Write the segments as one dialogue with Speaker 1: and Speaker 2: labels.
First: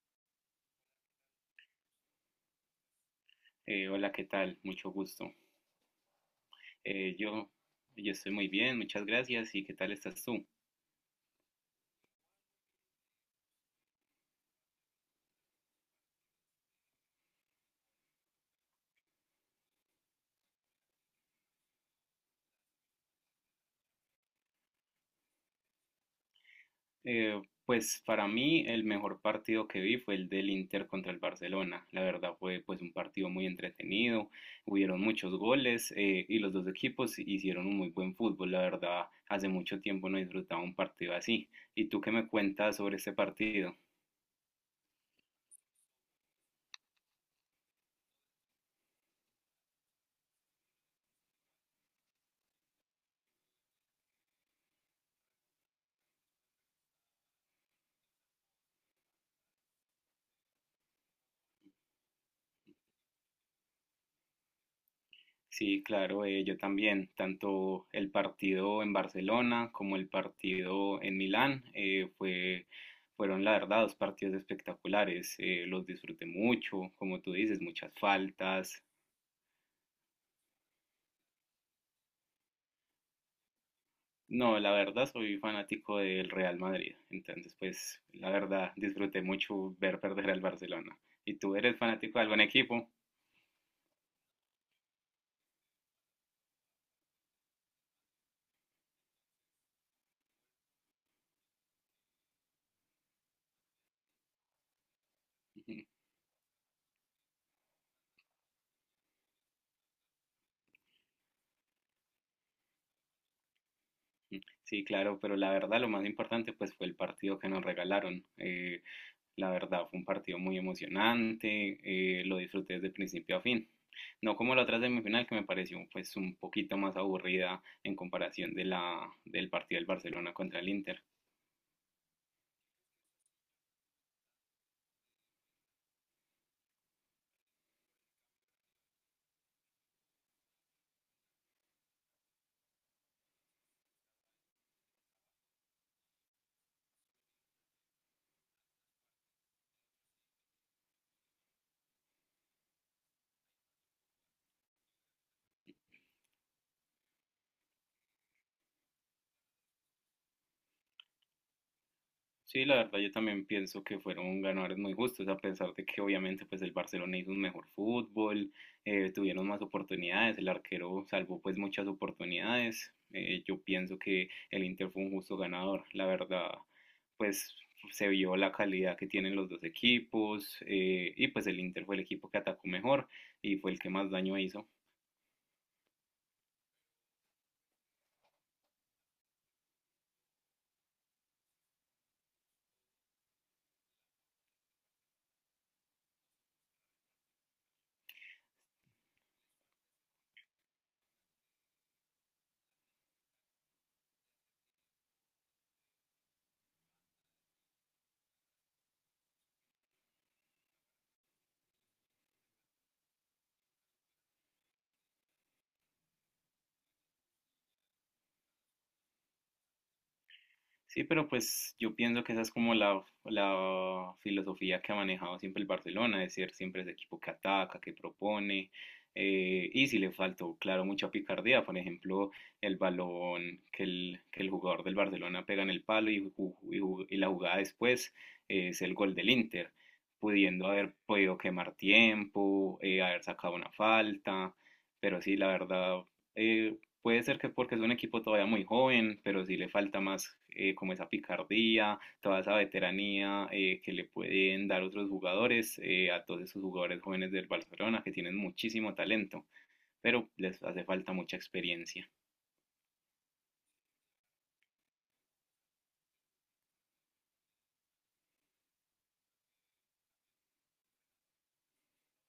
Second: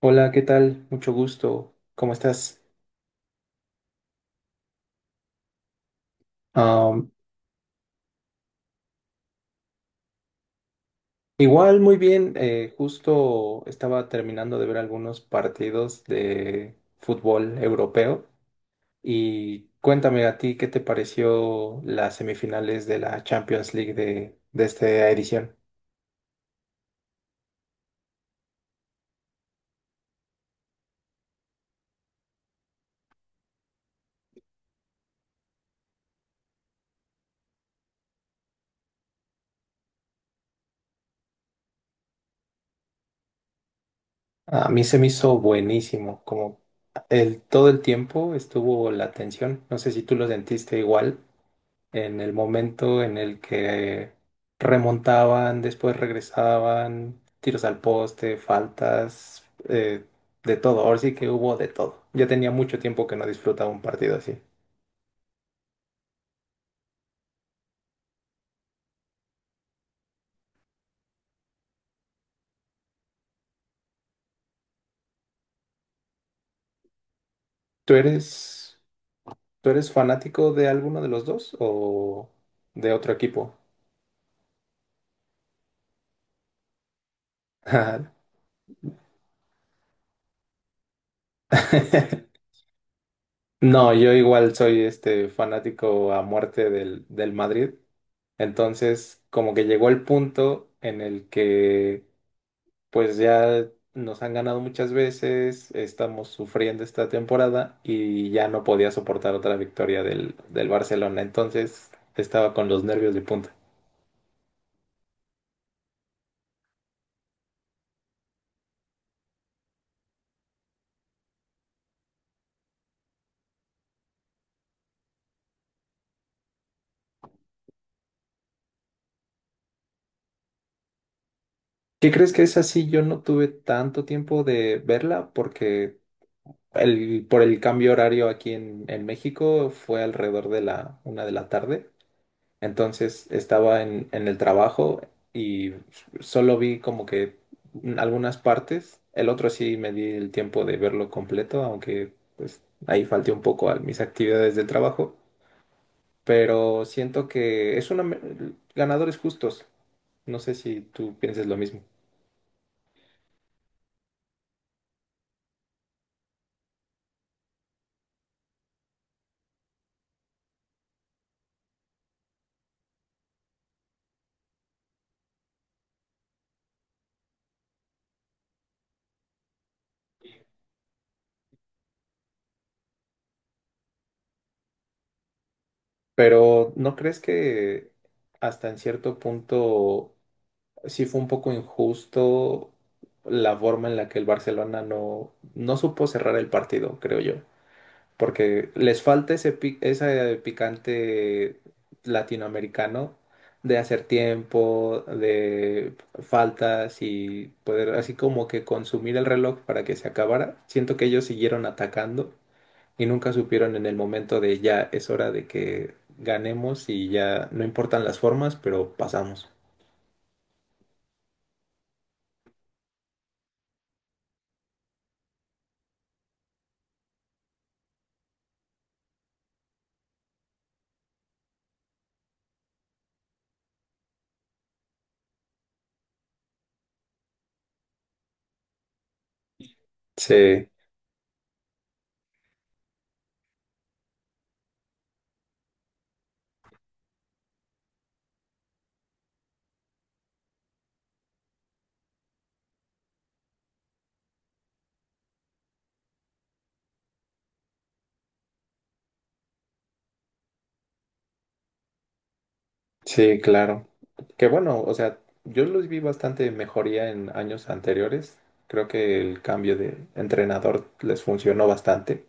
Speaker 1: Hola, ¿qué tal? Mucho gusto. ¿Cómo estás?
Speaker 2: Hola, ¿qué tal? Mucho gusto.
Speaker 1: Am,
Speaker 2: Eh, yo, yo estoy muy bien, muchas gracias. ¿Y qué tal estás tú?
Speaker 1: Igual, muy bien. Justo estaba terminando de ver algunos partidos de fútbol europeo. Y cuéntame a ti, ¿qué te pareció las semifinales de la Champions League de esta edición?
Speaker 2: Eh, pues para mí el mejor partido que vi fue el del Inter contra el Barcelona. La verdad fue pues un partido muy entretenido, hubieron muchos goles y los dos equipos hicieron un muy buen fútbol. La verdad, hace mucho tiempo no disfrutaba un partido así. ¿Y tú qué me cuentas sobre ese partido?
Speaker 1: A mí se me hizo buenísimo, como todo el tiempo estuvo la tensión. No sé si tú lo sentiste igual. En el momento en el que remontaban, después regresaban, tiros al poste, faltas, de todo. Ahora sí que hubo de todo. Ya tenía mucho tiempo que no disfrutaba un partido así.
Speaker 2: Sí, claro, yo también, tanto el partido en Barcelona como el partido en Milán, fueron la verdad dos partidos espectaculares, los disfruté mucho, como tú dices, muchas
Speaker 1: ¿Tú eres,
Speaker 2: faltas.
Speaker 1: tú eres fanático de alguno de los dos o de otro equipo?
Speaker 2: No, la verdad soy fanático del Real Madrid, entonces pues la verdad disfruté mucho ver perder al Barcelona. ¿Y tú eres fanático de algún equipo?
Speaker 1: No, yo igual soy este fanático a muerte del Madrid. Entonces, como que llegó el punto en el que pues ya nos han ganado muchas veces, estamos sufriendo esta temporada y ya no podía soportar otra victoria del Barcelona, entonces estaba con los nervios de punta.
Speaker 2: Sí, claro, pero la verdad lo más importante pues fue el partido que nos regalaron. La verdad, fue un partido muy emocionante, lo disfruté desde principio a fin. No como la otra semifinal que me pareció pues un poquito más aburrida en comparación del partido del Barcelona contra el Inter.
Speaker 1: ¿Qué crees que es así? Yo no tuve tanto tiempo de verla porque por el cambio horario aquí en México fue alrededor de la una de la tarde. Entonces estaba en el trabajo y solo vi como que algunas partes. El otro sí me di el tiempo de verlo completo, aunque pues ahí falté un poco a mis actividades del trabajo. Pero siento que es ganadores justos. No sé si tú pienses lo mismo.
Speaker 2: Sí, la verdad yo también pienso que fueron ganadores muy justos, a pesar de que obviamente pues el Barcelona hizo un mejor fútbol, tuvieron más oportunidades, el arquero salvó pues muchas oportunidades. Yo pienso que el Inter fue un justo ganador, la verdad pues se vio la calidad que tienen los dos equipos y pues el Inter fue el equipo que atacó mejor y fue el que más daño hizo.
Speaker 1: Pero ¿no crees que hasta en cierto punto sí fue un poco injusto la forma en la que el Barcelona no supo cerrar el partido, creo yo? Porque les falta ese picante latinoamericano de hacer tiempo, de faltas y poder así como que consumir el reloj para que se acabara. Siento que ellos siguieron atacando y nunca supieron en el momento de ya es hora de que ganemos y ya no importan las formas, pero pasamos.
Speaker 2: Sí, pero pues yo pienso que esa es como la filosofía que ha manejado siempre el Barcelona, de ser siempre ese equipo que ataca, que propone. Y si le faltó, claro, mucha picardía, por ejemplo, el balón que el jugador del Barcelona pega en el palo y la jugada después es el gol del Inter, pudiendo
Speaker 1: Sí,
Speaker 2: haber podido quemar tiempo, haber sacado una falta. Pero sí, la verdad, eh, puede ser que porque es un equipo todavía muy joven, pero sí le falta más como esa picardía, toda esa veteranía que le pueden dar otros jugadores, a todos esos jugadores jóvenes del Barcelona que tienen muchísimo talento, pero les hace falta mucha experiencia.
Speaker 1: sí, claro. Que bueno, o sea, yo los vi bastante mejoría en años anteriores. Creo que el cambio de entrenador les funcionó bastante.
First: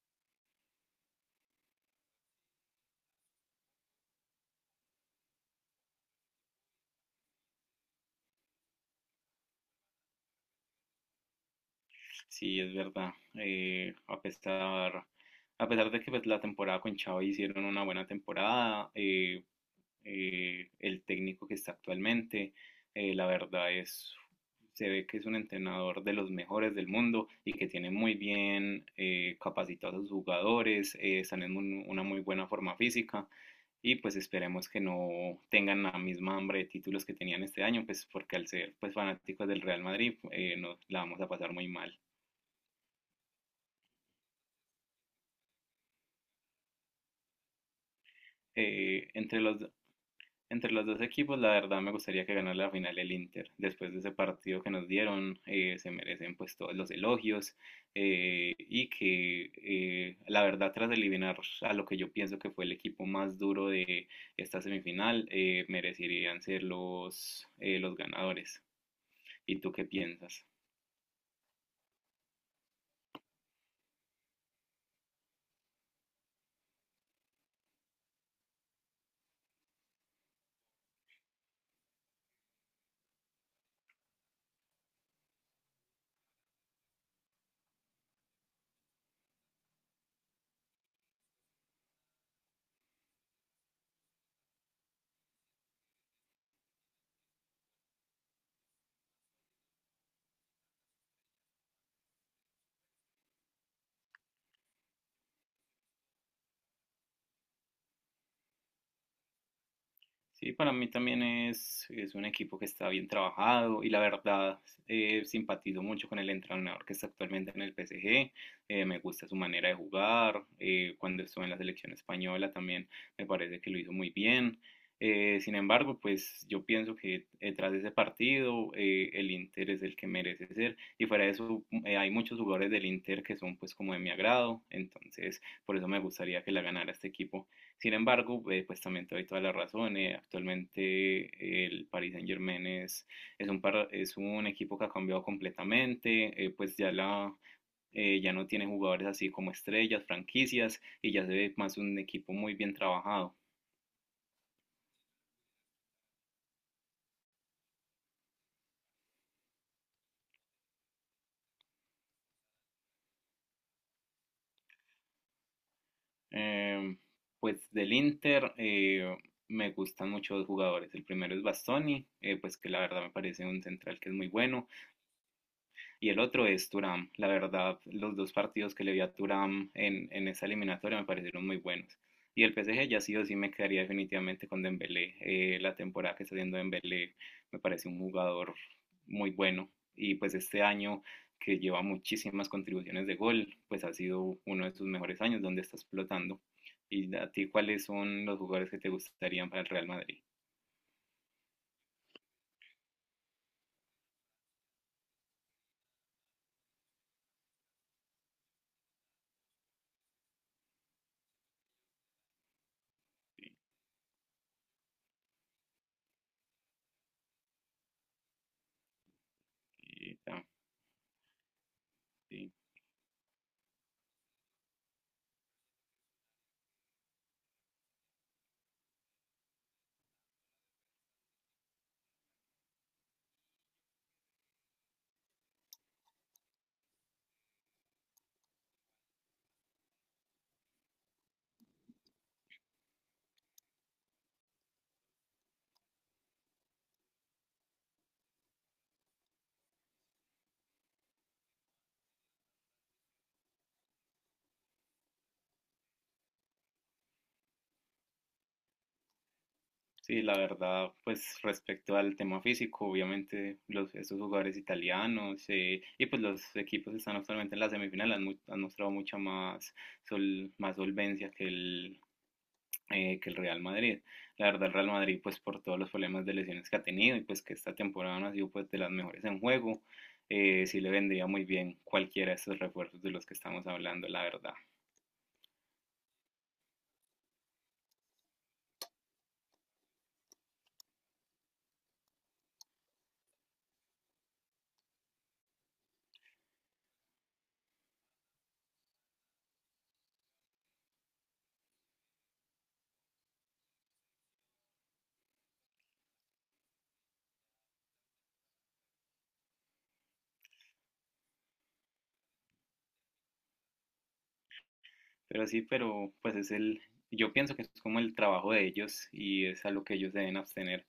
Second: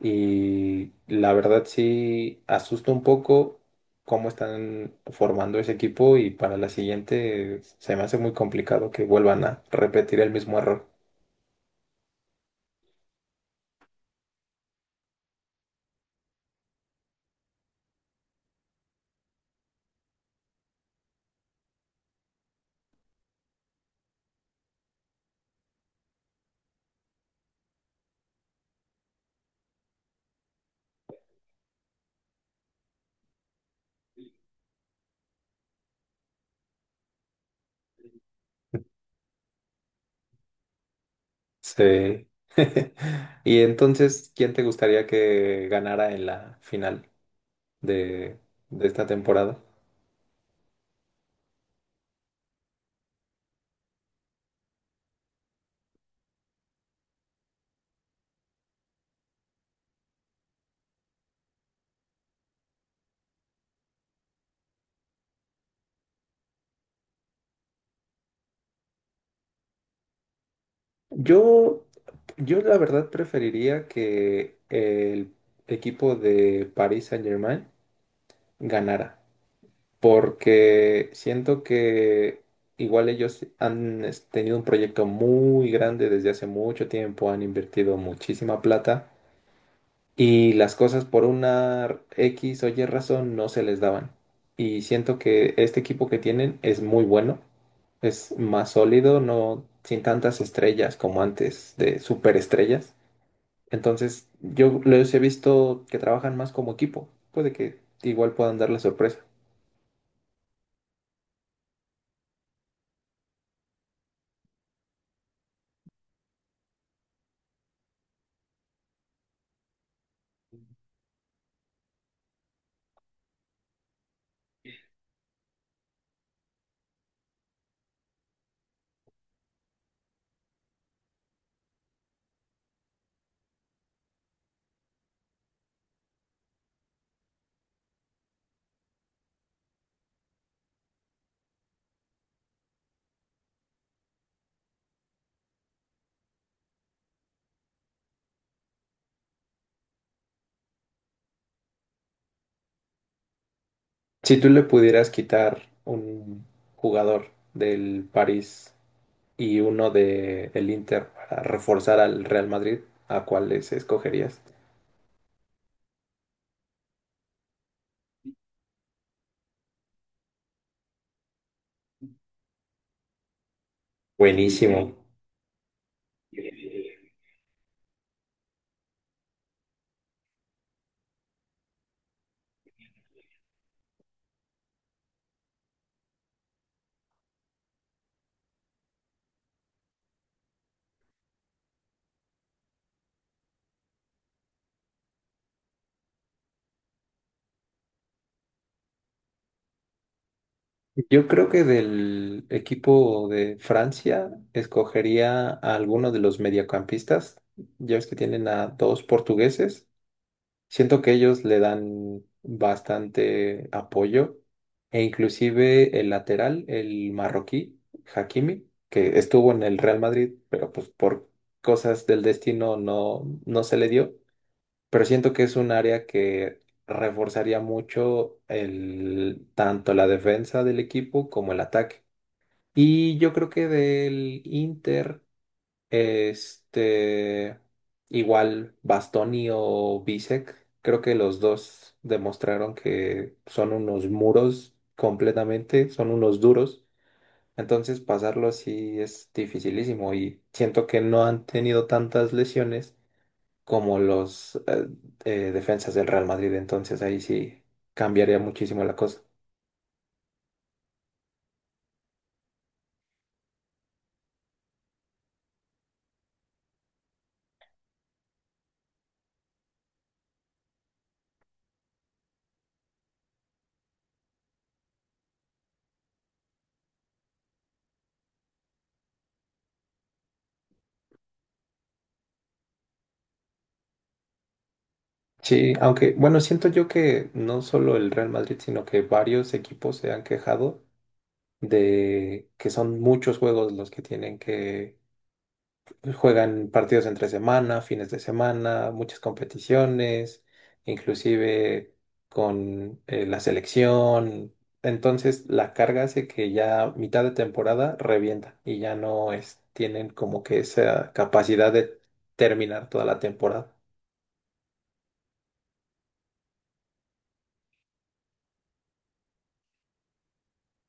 Speaker 1: Y la verdad sí asusta un poco cómo están formando ese equipo y para la siguiente se me hace muy complicado que vuelvan a repetir el mismo error.
Speaker 2: Sí, es verdad. A pesar de que pues, la temporada con Xavi hicieron una buena temporada, el técnico que está actualmente, la verdad es, se ve que es un entrenador de los mejores del mundo y que tiene muy bien capacitados a sus jugadores, están en una muy buena forma física y pues esperemos que no tengan la misma hambre de títulos que tenían este año, pues porque al ser pues fanáticos del Real Madrid, nos la vamos a pasar muy mal.
Speaker 1: Sí. Y entonces, ¿quién te gustaría que ganara en la final de, de esta
Speaker 2: eh, entre
Speaker 1: temporada?
Speaker 2: los, do- entre los dos equipos, la verdad me gustaría que ganara la final el Inter. Después de ese partido que nos dieron, se merecen pues todos los elogios y que la verdad tras eliminar a lo que yo pienso que fue el equipo más duro de esta semifinal, merecerían ser los ganadores. ¿Y tú qué piensas?
Speaker 1: Yo, yo la verdad preferiría que el equipo de Paris Saint-Germain ganara, porque siento que igual ellos han tenido un proyecto muy grande desde hace mucho tiempo, han invertido muchísima plata y las cosas por una X o Y razón no se les daban. Y siento que este equipo que tienen es muy bueno, es más sólido, no sin tantas estrellas como antes de superestrellas. Entonces, yo los he visto que trabajan más como equipo. Puede que igual puedan dar la sorpresa.
Speaker 2: Sí, para mí también es un equipo que está bien trabajado y la verdad simpatizo mucho con el entrenador que está actualmente en el PSG. Me gusta su manera de jugar. Cuando estuvo en la selección española también me parece que lo hizo muy bien. Sin embargo, pues yo pienso que tras ese partido el Inter es el que merece ser y fuera de eso hay muchos jugadores del Inter que son pues como de mi agrado. Entonces, por eso me gustaría que la ganara este equipo. Sin embargo, pues también te doy toda la razón. Actualmente el Paris Saint-Germain es un equipo que ha cambiado completamente. Pues ya no tiene jugadores así como estrellas, franquicias, y ya se ve más un equipo muy bien trabajado.
Speaker 1: Si tú le pudieras quitar un jugador del París y uno del Inter para reforzar al Real Madrid, ¿a cuáles escogerías?
Speaker 2: Em, pues del Inter me gustan mucho dos jugadores. El primero es Bastoni, pues que la verdad me parece un central que es muy bueno.
Speaker 1: Buenísimo.
Speaker 2: Y el otro es Turam. La verdad, los dos partidos que le vi a Turam en esa eliminatoria me parecieron muy buenos. Y el PSG ya sí o sí me quedaría definitivamente con Dembélé. La temporada que está haciendo Dembélé me parece un jugador muy bueno. Y pues este año que lleva muchísimas contribuciones de gol, pues ha sido uno de sus mejores años donde está explotando. ¿Y a ti cuáles son los jugadores que te gustarían para el Real Madrid?
Speaker 1: Yo creo que del equipo de Francia escogería a alguno de los mediocampistas. Ya ves que tienen a dos portugueses. Siento que ellos le dan bastante apoyo e inclusive el lateral, el marroquí, Hakimi, que estuvo en el Real
Speaker 2: Y,
Speaker 1: Madrid,
Speaker 2: ya,
Speaker 1: pero pues por cosas del
Speaker 2: y
Speaker 1: destino no se le dio, pero siento que es un área que reforzaría mucho tanto la defensa del equipo como el ataque. Y yo creo que del Inter, este, igual Bastoni o Bisek, creo que los dos demostraron que son unos muros completamente, son unos duros. Entonces pasarlo sí es dificilísimo y siento que no han tenido tantas lesiones como los defensas del Real Madrid, entonces ahí sí cambiaría muchísimo la cosa.
Speaker 2: Sí, la verdad, pues respecto al tema físico, obviamente estos jugadores italianos y pues los equipos que están actualmente en la semifinal han mostrado mucha más solvencia que el Real Madrid. La verdad, el Real Madrid, pues por todos los problemas de lesiones que ha tenido y pues que esta temporada no ha sido pues de las mejores en juego, sí le vendría muy bien cualquiera de estos refuerzos de los que estamos hablando, la verdad.
Speaker 1: Sí, aunque bueno, siento yo que no solo el Real Madrid, sino que varios equipos se han quejado de que son muchos juegos los que tienen que. Juegan partidos entre semana, fines de semana, muchas competiciones, inclusive con la selección. Entonces la carga hace que ya mitad de temporada revienta y ya no tienen como que esa capacidad de terminar toda la temporada.
Speaker 2: Pero sí, pero pues yo pienso que es como el trabajo de ellos y es a lo que ellos deben abstener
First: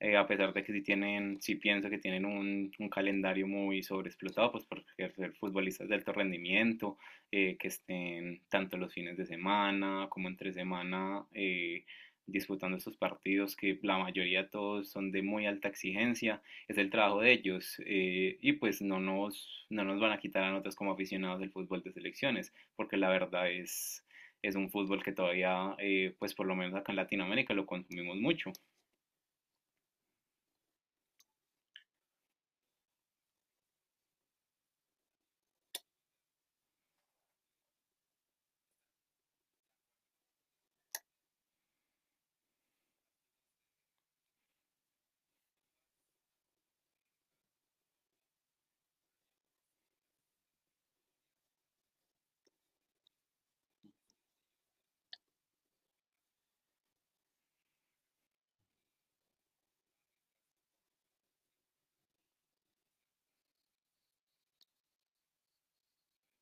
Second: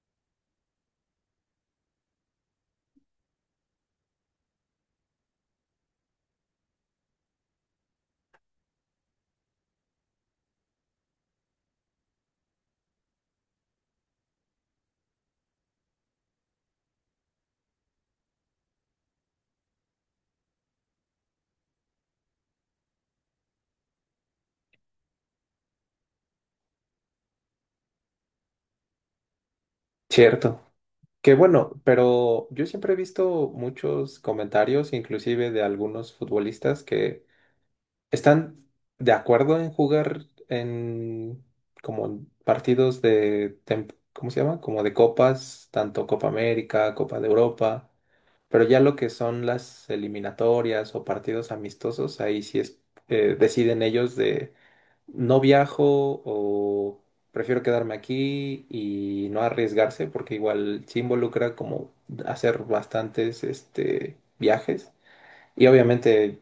Speaker 2: a pesar de que sí pienso que tienen un calendario muy sobreexplotado, pues por ser futbolistas de alto rendimiento, que estén tanto los fines de semana como entre semana disputando estos partidos, que la mayoría de todos son de muy alta exigencia, es el trabajo de ellos, y pues no nos van a quitar a nosotros como aficionados del fútbol de selecciones, porque la verdad es un fútbol que todavía, pues por lo menos acá en Latinoamérica lo consumimos mucho.
Speaker 1: Cierto. Que bueno, pero yo siempre he visto muchos comentarios, inclusive de algunos futbolistas que están de acuerdo en jugar en como partidos ¿cómo se llama? Como de copas, tanto Copa América, Copa de Europa, pero ya lo que son las eliminatorias o partidos amistosos, ahí sí deciden ellos de no viajo o prefiero quedarme aquí y no arriesgarse porque igual se involucra como hacer bastantes viajes. Y obviamente,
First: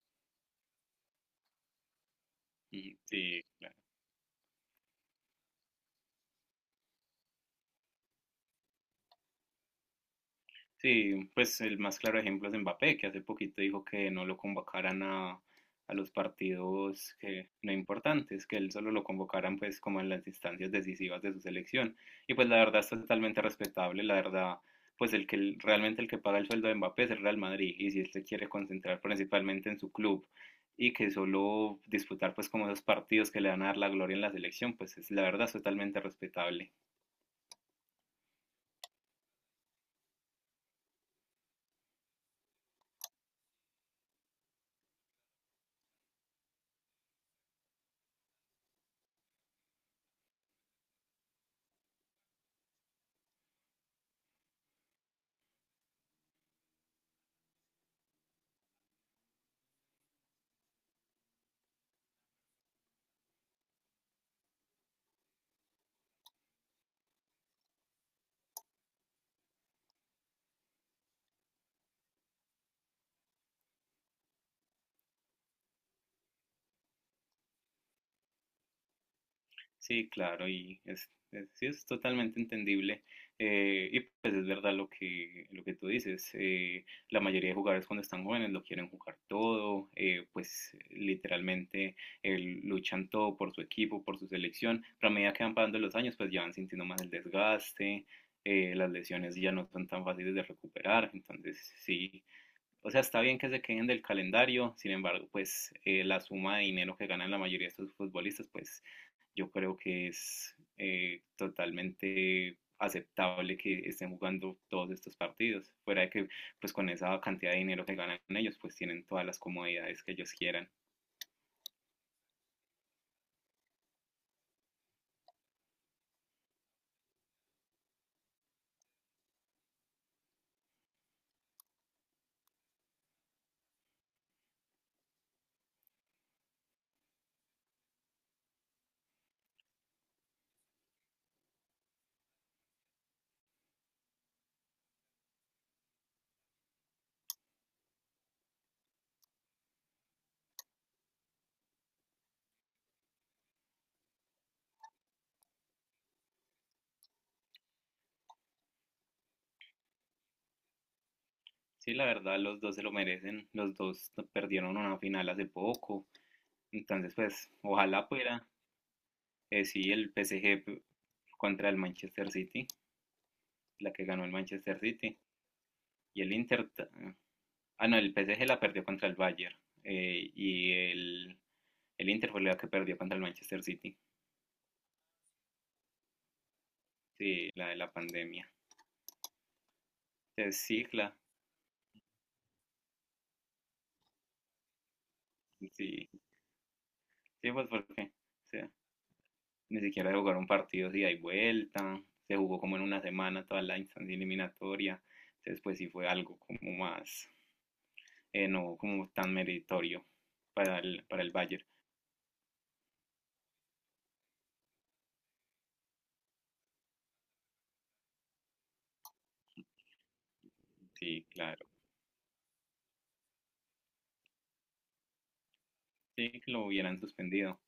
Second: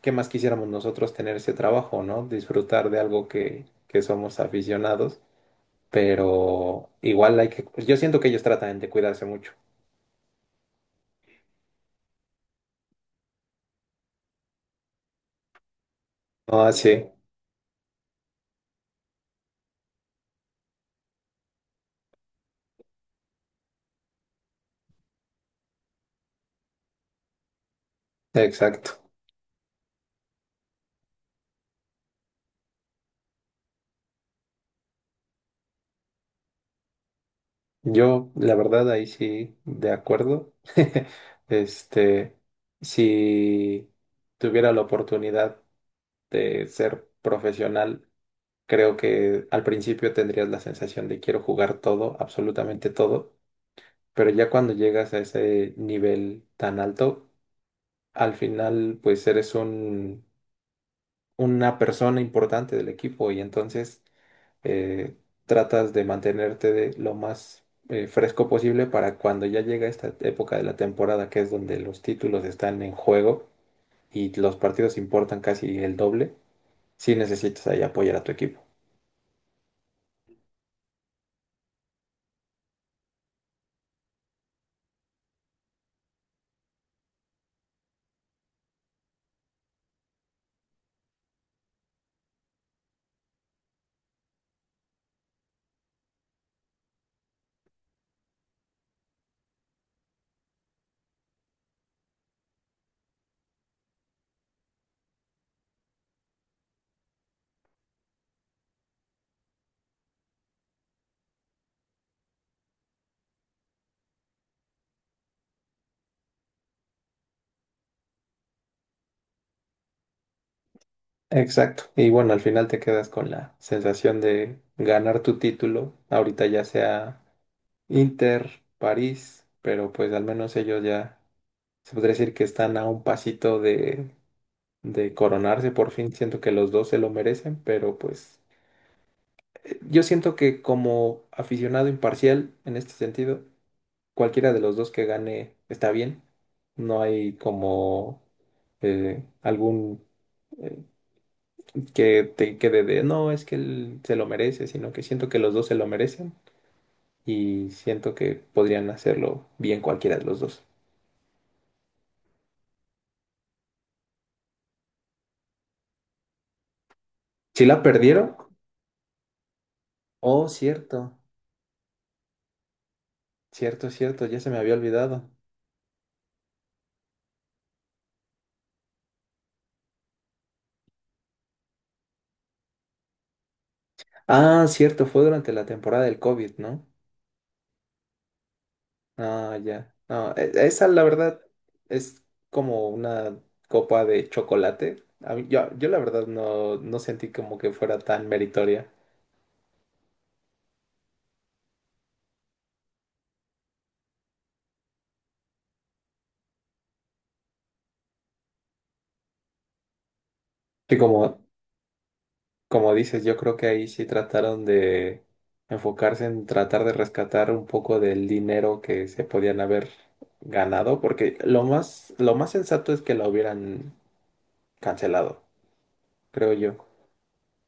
Speaker 1: ¿qué más quisiéramos nosotros tener ese trabajo, ¿no? Disfrutar de algo
Speaker 2: Sí,
Speaker 1: que somos aficionados, pero igual yo siento que ellos tratan de cuidarse mucho.
Speaker 2: Sí, pues el más claro ejemplo es Mbappé, que hace poquito dijo que no lo convocaran a los
Speaker 1: Ah, sí,
Speaker 2: partidos que, no importantes, que él solo lo convocaran pues como en las instancias decisivas de su selección. Y pues la verdad es totalmente respetable, la verdad, pues realmente el que paga el sueldo de Mbappé es el Real Madrid, y si él se quiere
Speaker 1: exacto.
Speaker 2: concentrar principalmente en su club y que solo disputar pues como esos partidos que le van a dar la gloria en la selección, pues es, la verdad es totalmente respetable.
Speaker 1: Yo, la verdad, ahí sí, de acuerdo. Este, si tuviera la oportunidad de ser profesional, creo que al principio tendrías la sensación de quiero jugar todo, absolutamente todo, pero ya cuando llegas a ese nivel tan alto, al final pues eres un, una persona importante del equipo y entonces eh, tratas de mantenerte de lo más fresco posible para cuando ya llega esta época de la temporada que es donde los títulos están en juego y los partidos importan casi el doble, si necesitas ahí apoyar a tu equipo.
Speaker 2: Sí, claro, y sí, es totalmente entendible. Y pues es verdad lo que, tú dices. La mayoría de jugadores cuando están jóvenes lo quieren jugar todo, pues literalmente eh, luchan todo por su equipo, por su selección. Pero a medida que van pasando los años, pues ya van sintiendo más el desgaste, las lesiones ya no son tan fáciles de recuperar. Entonces, sí. O sea, está bien que se queden del calendario, sin embargo, pues la suma de dinero que ganan la mayoría de estos futbolistas, pues yo creo que es totalmente aceptable que estén jugando todos estos partidos. Fuera de que, pues con esa cantidad de dinero que ganan ellos, pues tienen todas las comodidades que ellos quieran.
Speaker 1: Exacto. Y bueno, al final te quedas con la sensación de ganar tu título, ahorita ya sea Inter, París, pero pues al menos ellos ya. Se podría decir que están a un pasito de coronarse por fin. Siento que los dos se lo merecen, pero pues yo siento que como aficionado imparcial en este sentido, cualquiera de los dos que gane está bien. No hay como algún eh, que te quede de no, es que él se lo merece, sino que siento que los dos se lo merecen y siento que podrían hacerlo bien cualquiera de los dos.
Speaker 2: Sí, la verdad, los dos se lo merecen. Los dos perdieron una final hace poco. Entonces, pues,
Speaker 1: Si la
Speaker 2: ojalá
Speaker 1: perdieron,
Speaker 2: fuera. Sí, el
Speaker 1: oh,
Speaker 2: PSG
Speaker 1: cierto,
Speaker 2: contra el Manchester City,
Speaker 1: cierto,
Speaker 2: la que
Speaker 1: cierto,
Speaker 2: ganó el
Speaker 1: ya se me había
Speaker 2: Manchester City.
Speaker 1: olvidado.
Speaker 2: Y el Inter. Ah, no, el PSG la perdió contra el Bayern. Eh, y el El Inter fue la que perdió contra el Manchester City.
Speaker 1: Ah, cierto, fue durante la temporada del COVID, ¿no?
Speaker 2: Sí, la de la pandemia.
Speaker 1: Ah, ya. No,
Speaker 2: Entonces, sí,
Speaker 1: esa la
Speaker 2: claro.
Speaker 1: verdad es como una copa de chocolate. Yo la
Speaker 2: Sí,
Speaker 1: verdad no sentí
Speaker 2: sí,
Speaker 1: como
Speaker 2: pues
Speaker 1: que fuera
Speaker 2: porque,
Speaker 1: tan
Speaker 2: o sea,
Speaker 1: meritoria.
Speaker 2: ni siquiera se jugaron partidos de ida y vuelta. Se jugó como en una semana toda la instancia eliminatoria. Entonces, pues sí fue algo como más, no como tan meritorio para
Speaker 1: Y
Speaker 2: el, para el
Speaker 1: como,
Speaker 2: Bayern.
Speaker 1: como dices, yo creo que ahí sí trataron de enfocarse en tratar de rescatar un poco del dinero que se podían haber ganado,
Speaker 2: Sí,
Speaker 1: porque lo
Speaker 2: claro.
Speaker 1: más, lo más sensato es que la hubieran cancelado,
Speaker 2: Sí, que
Speaker 1: creo
Speaker 2: lo
Speaker 1: yo.
Speaker 2: hubieran suspendido.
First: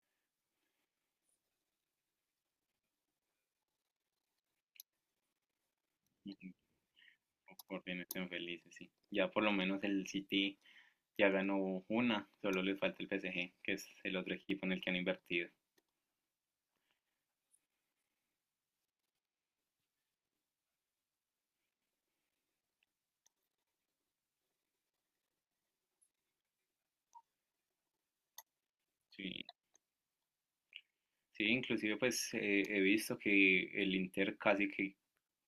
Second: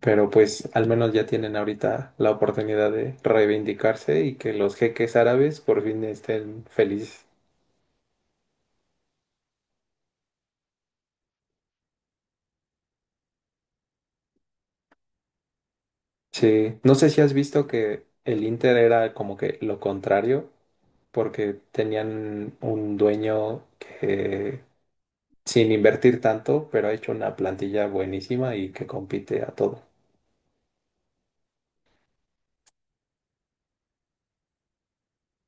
Speaker 1: Pero pues al menos ya tienen ahorita la oportunidad de reivindicarse y que los jeques árabes por fin estén felices.
Speaker 2: Por bien estén felices, sí. Ya por lo menos el City ya ganó una, solo les falta el PSG, que es el otro equipo en el que han invertido.
Speaker 1: Sí, no sé si has visto que el Inter era como que lo contrario, porque tenían un dueño que sin invertir tanto, pero ha hecho una plantilla buenísima y que
Speaker 2: Sí,
Speaker 1: compite a todo.
Speaker 2: Sí, inclusive pues he visto que el Inter casi que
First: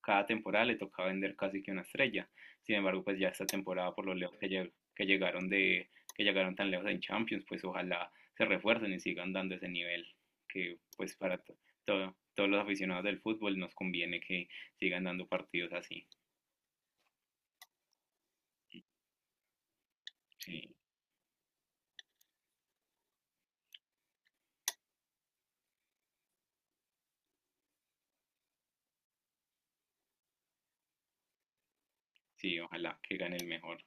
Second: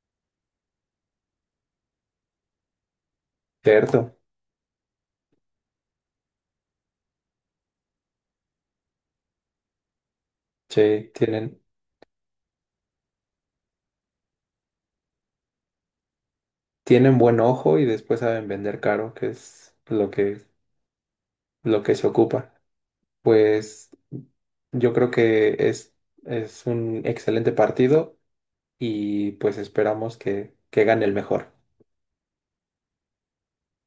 Speaker 2: cada temporada le tocaba vender casi que una estrella. Sin embargo, pues ya esta temporada por lo
Speaker 1: Cierto,
Speaker 2: lejos que, lle- que llegaron de que llegaron tan lejos en Champions, pues ojalá se refuercen y sigan dando ese nivel que
Speaker 1: sí,
Speaker 2: pues para
Speaker 1: tienen,
Speaker 2: todos los aficionados del fútbol nos conviene que sigan dando partidos así.
Speaker 1: tienen buen ojo y después saben vender caro, que es lo que,
Speaker 2: Sí,
Speaker 1: lo que se ocupa. Pues yo creo que es un excelente partido y pues esperamos que gane el mejor.
Speaker 2: sí, ojalá que gane el mejor.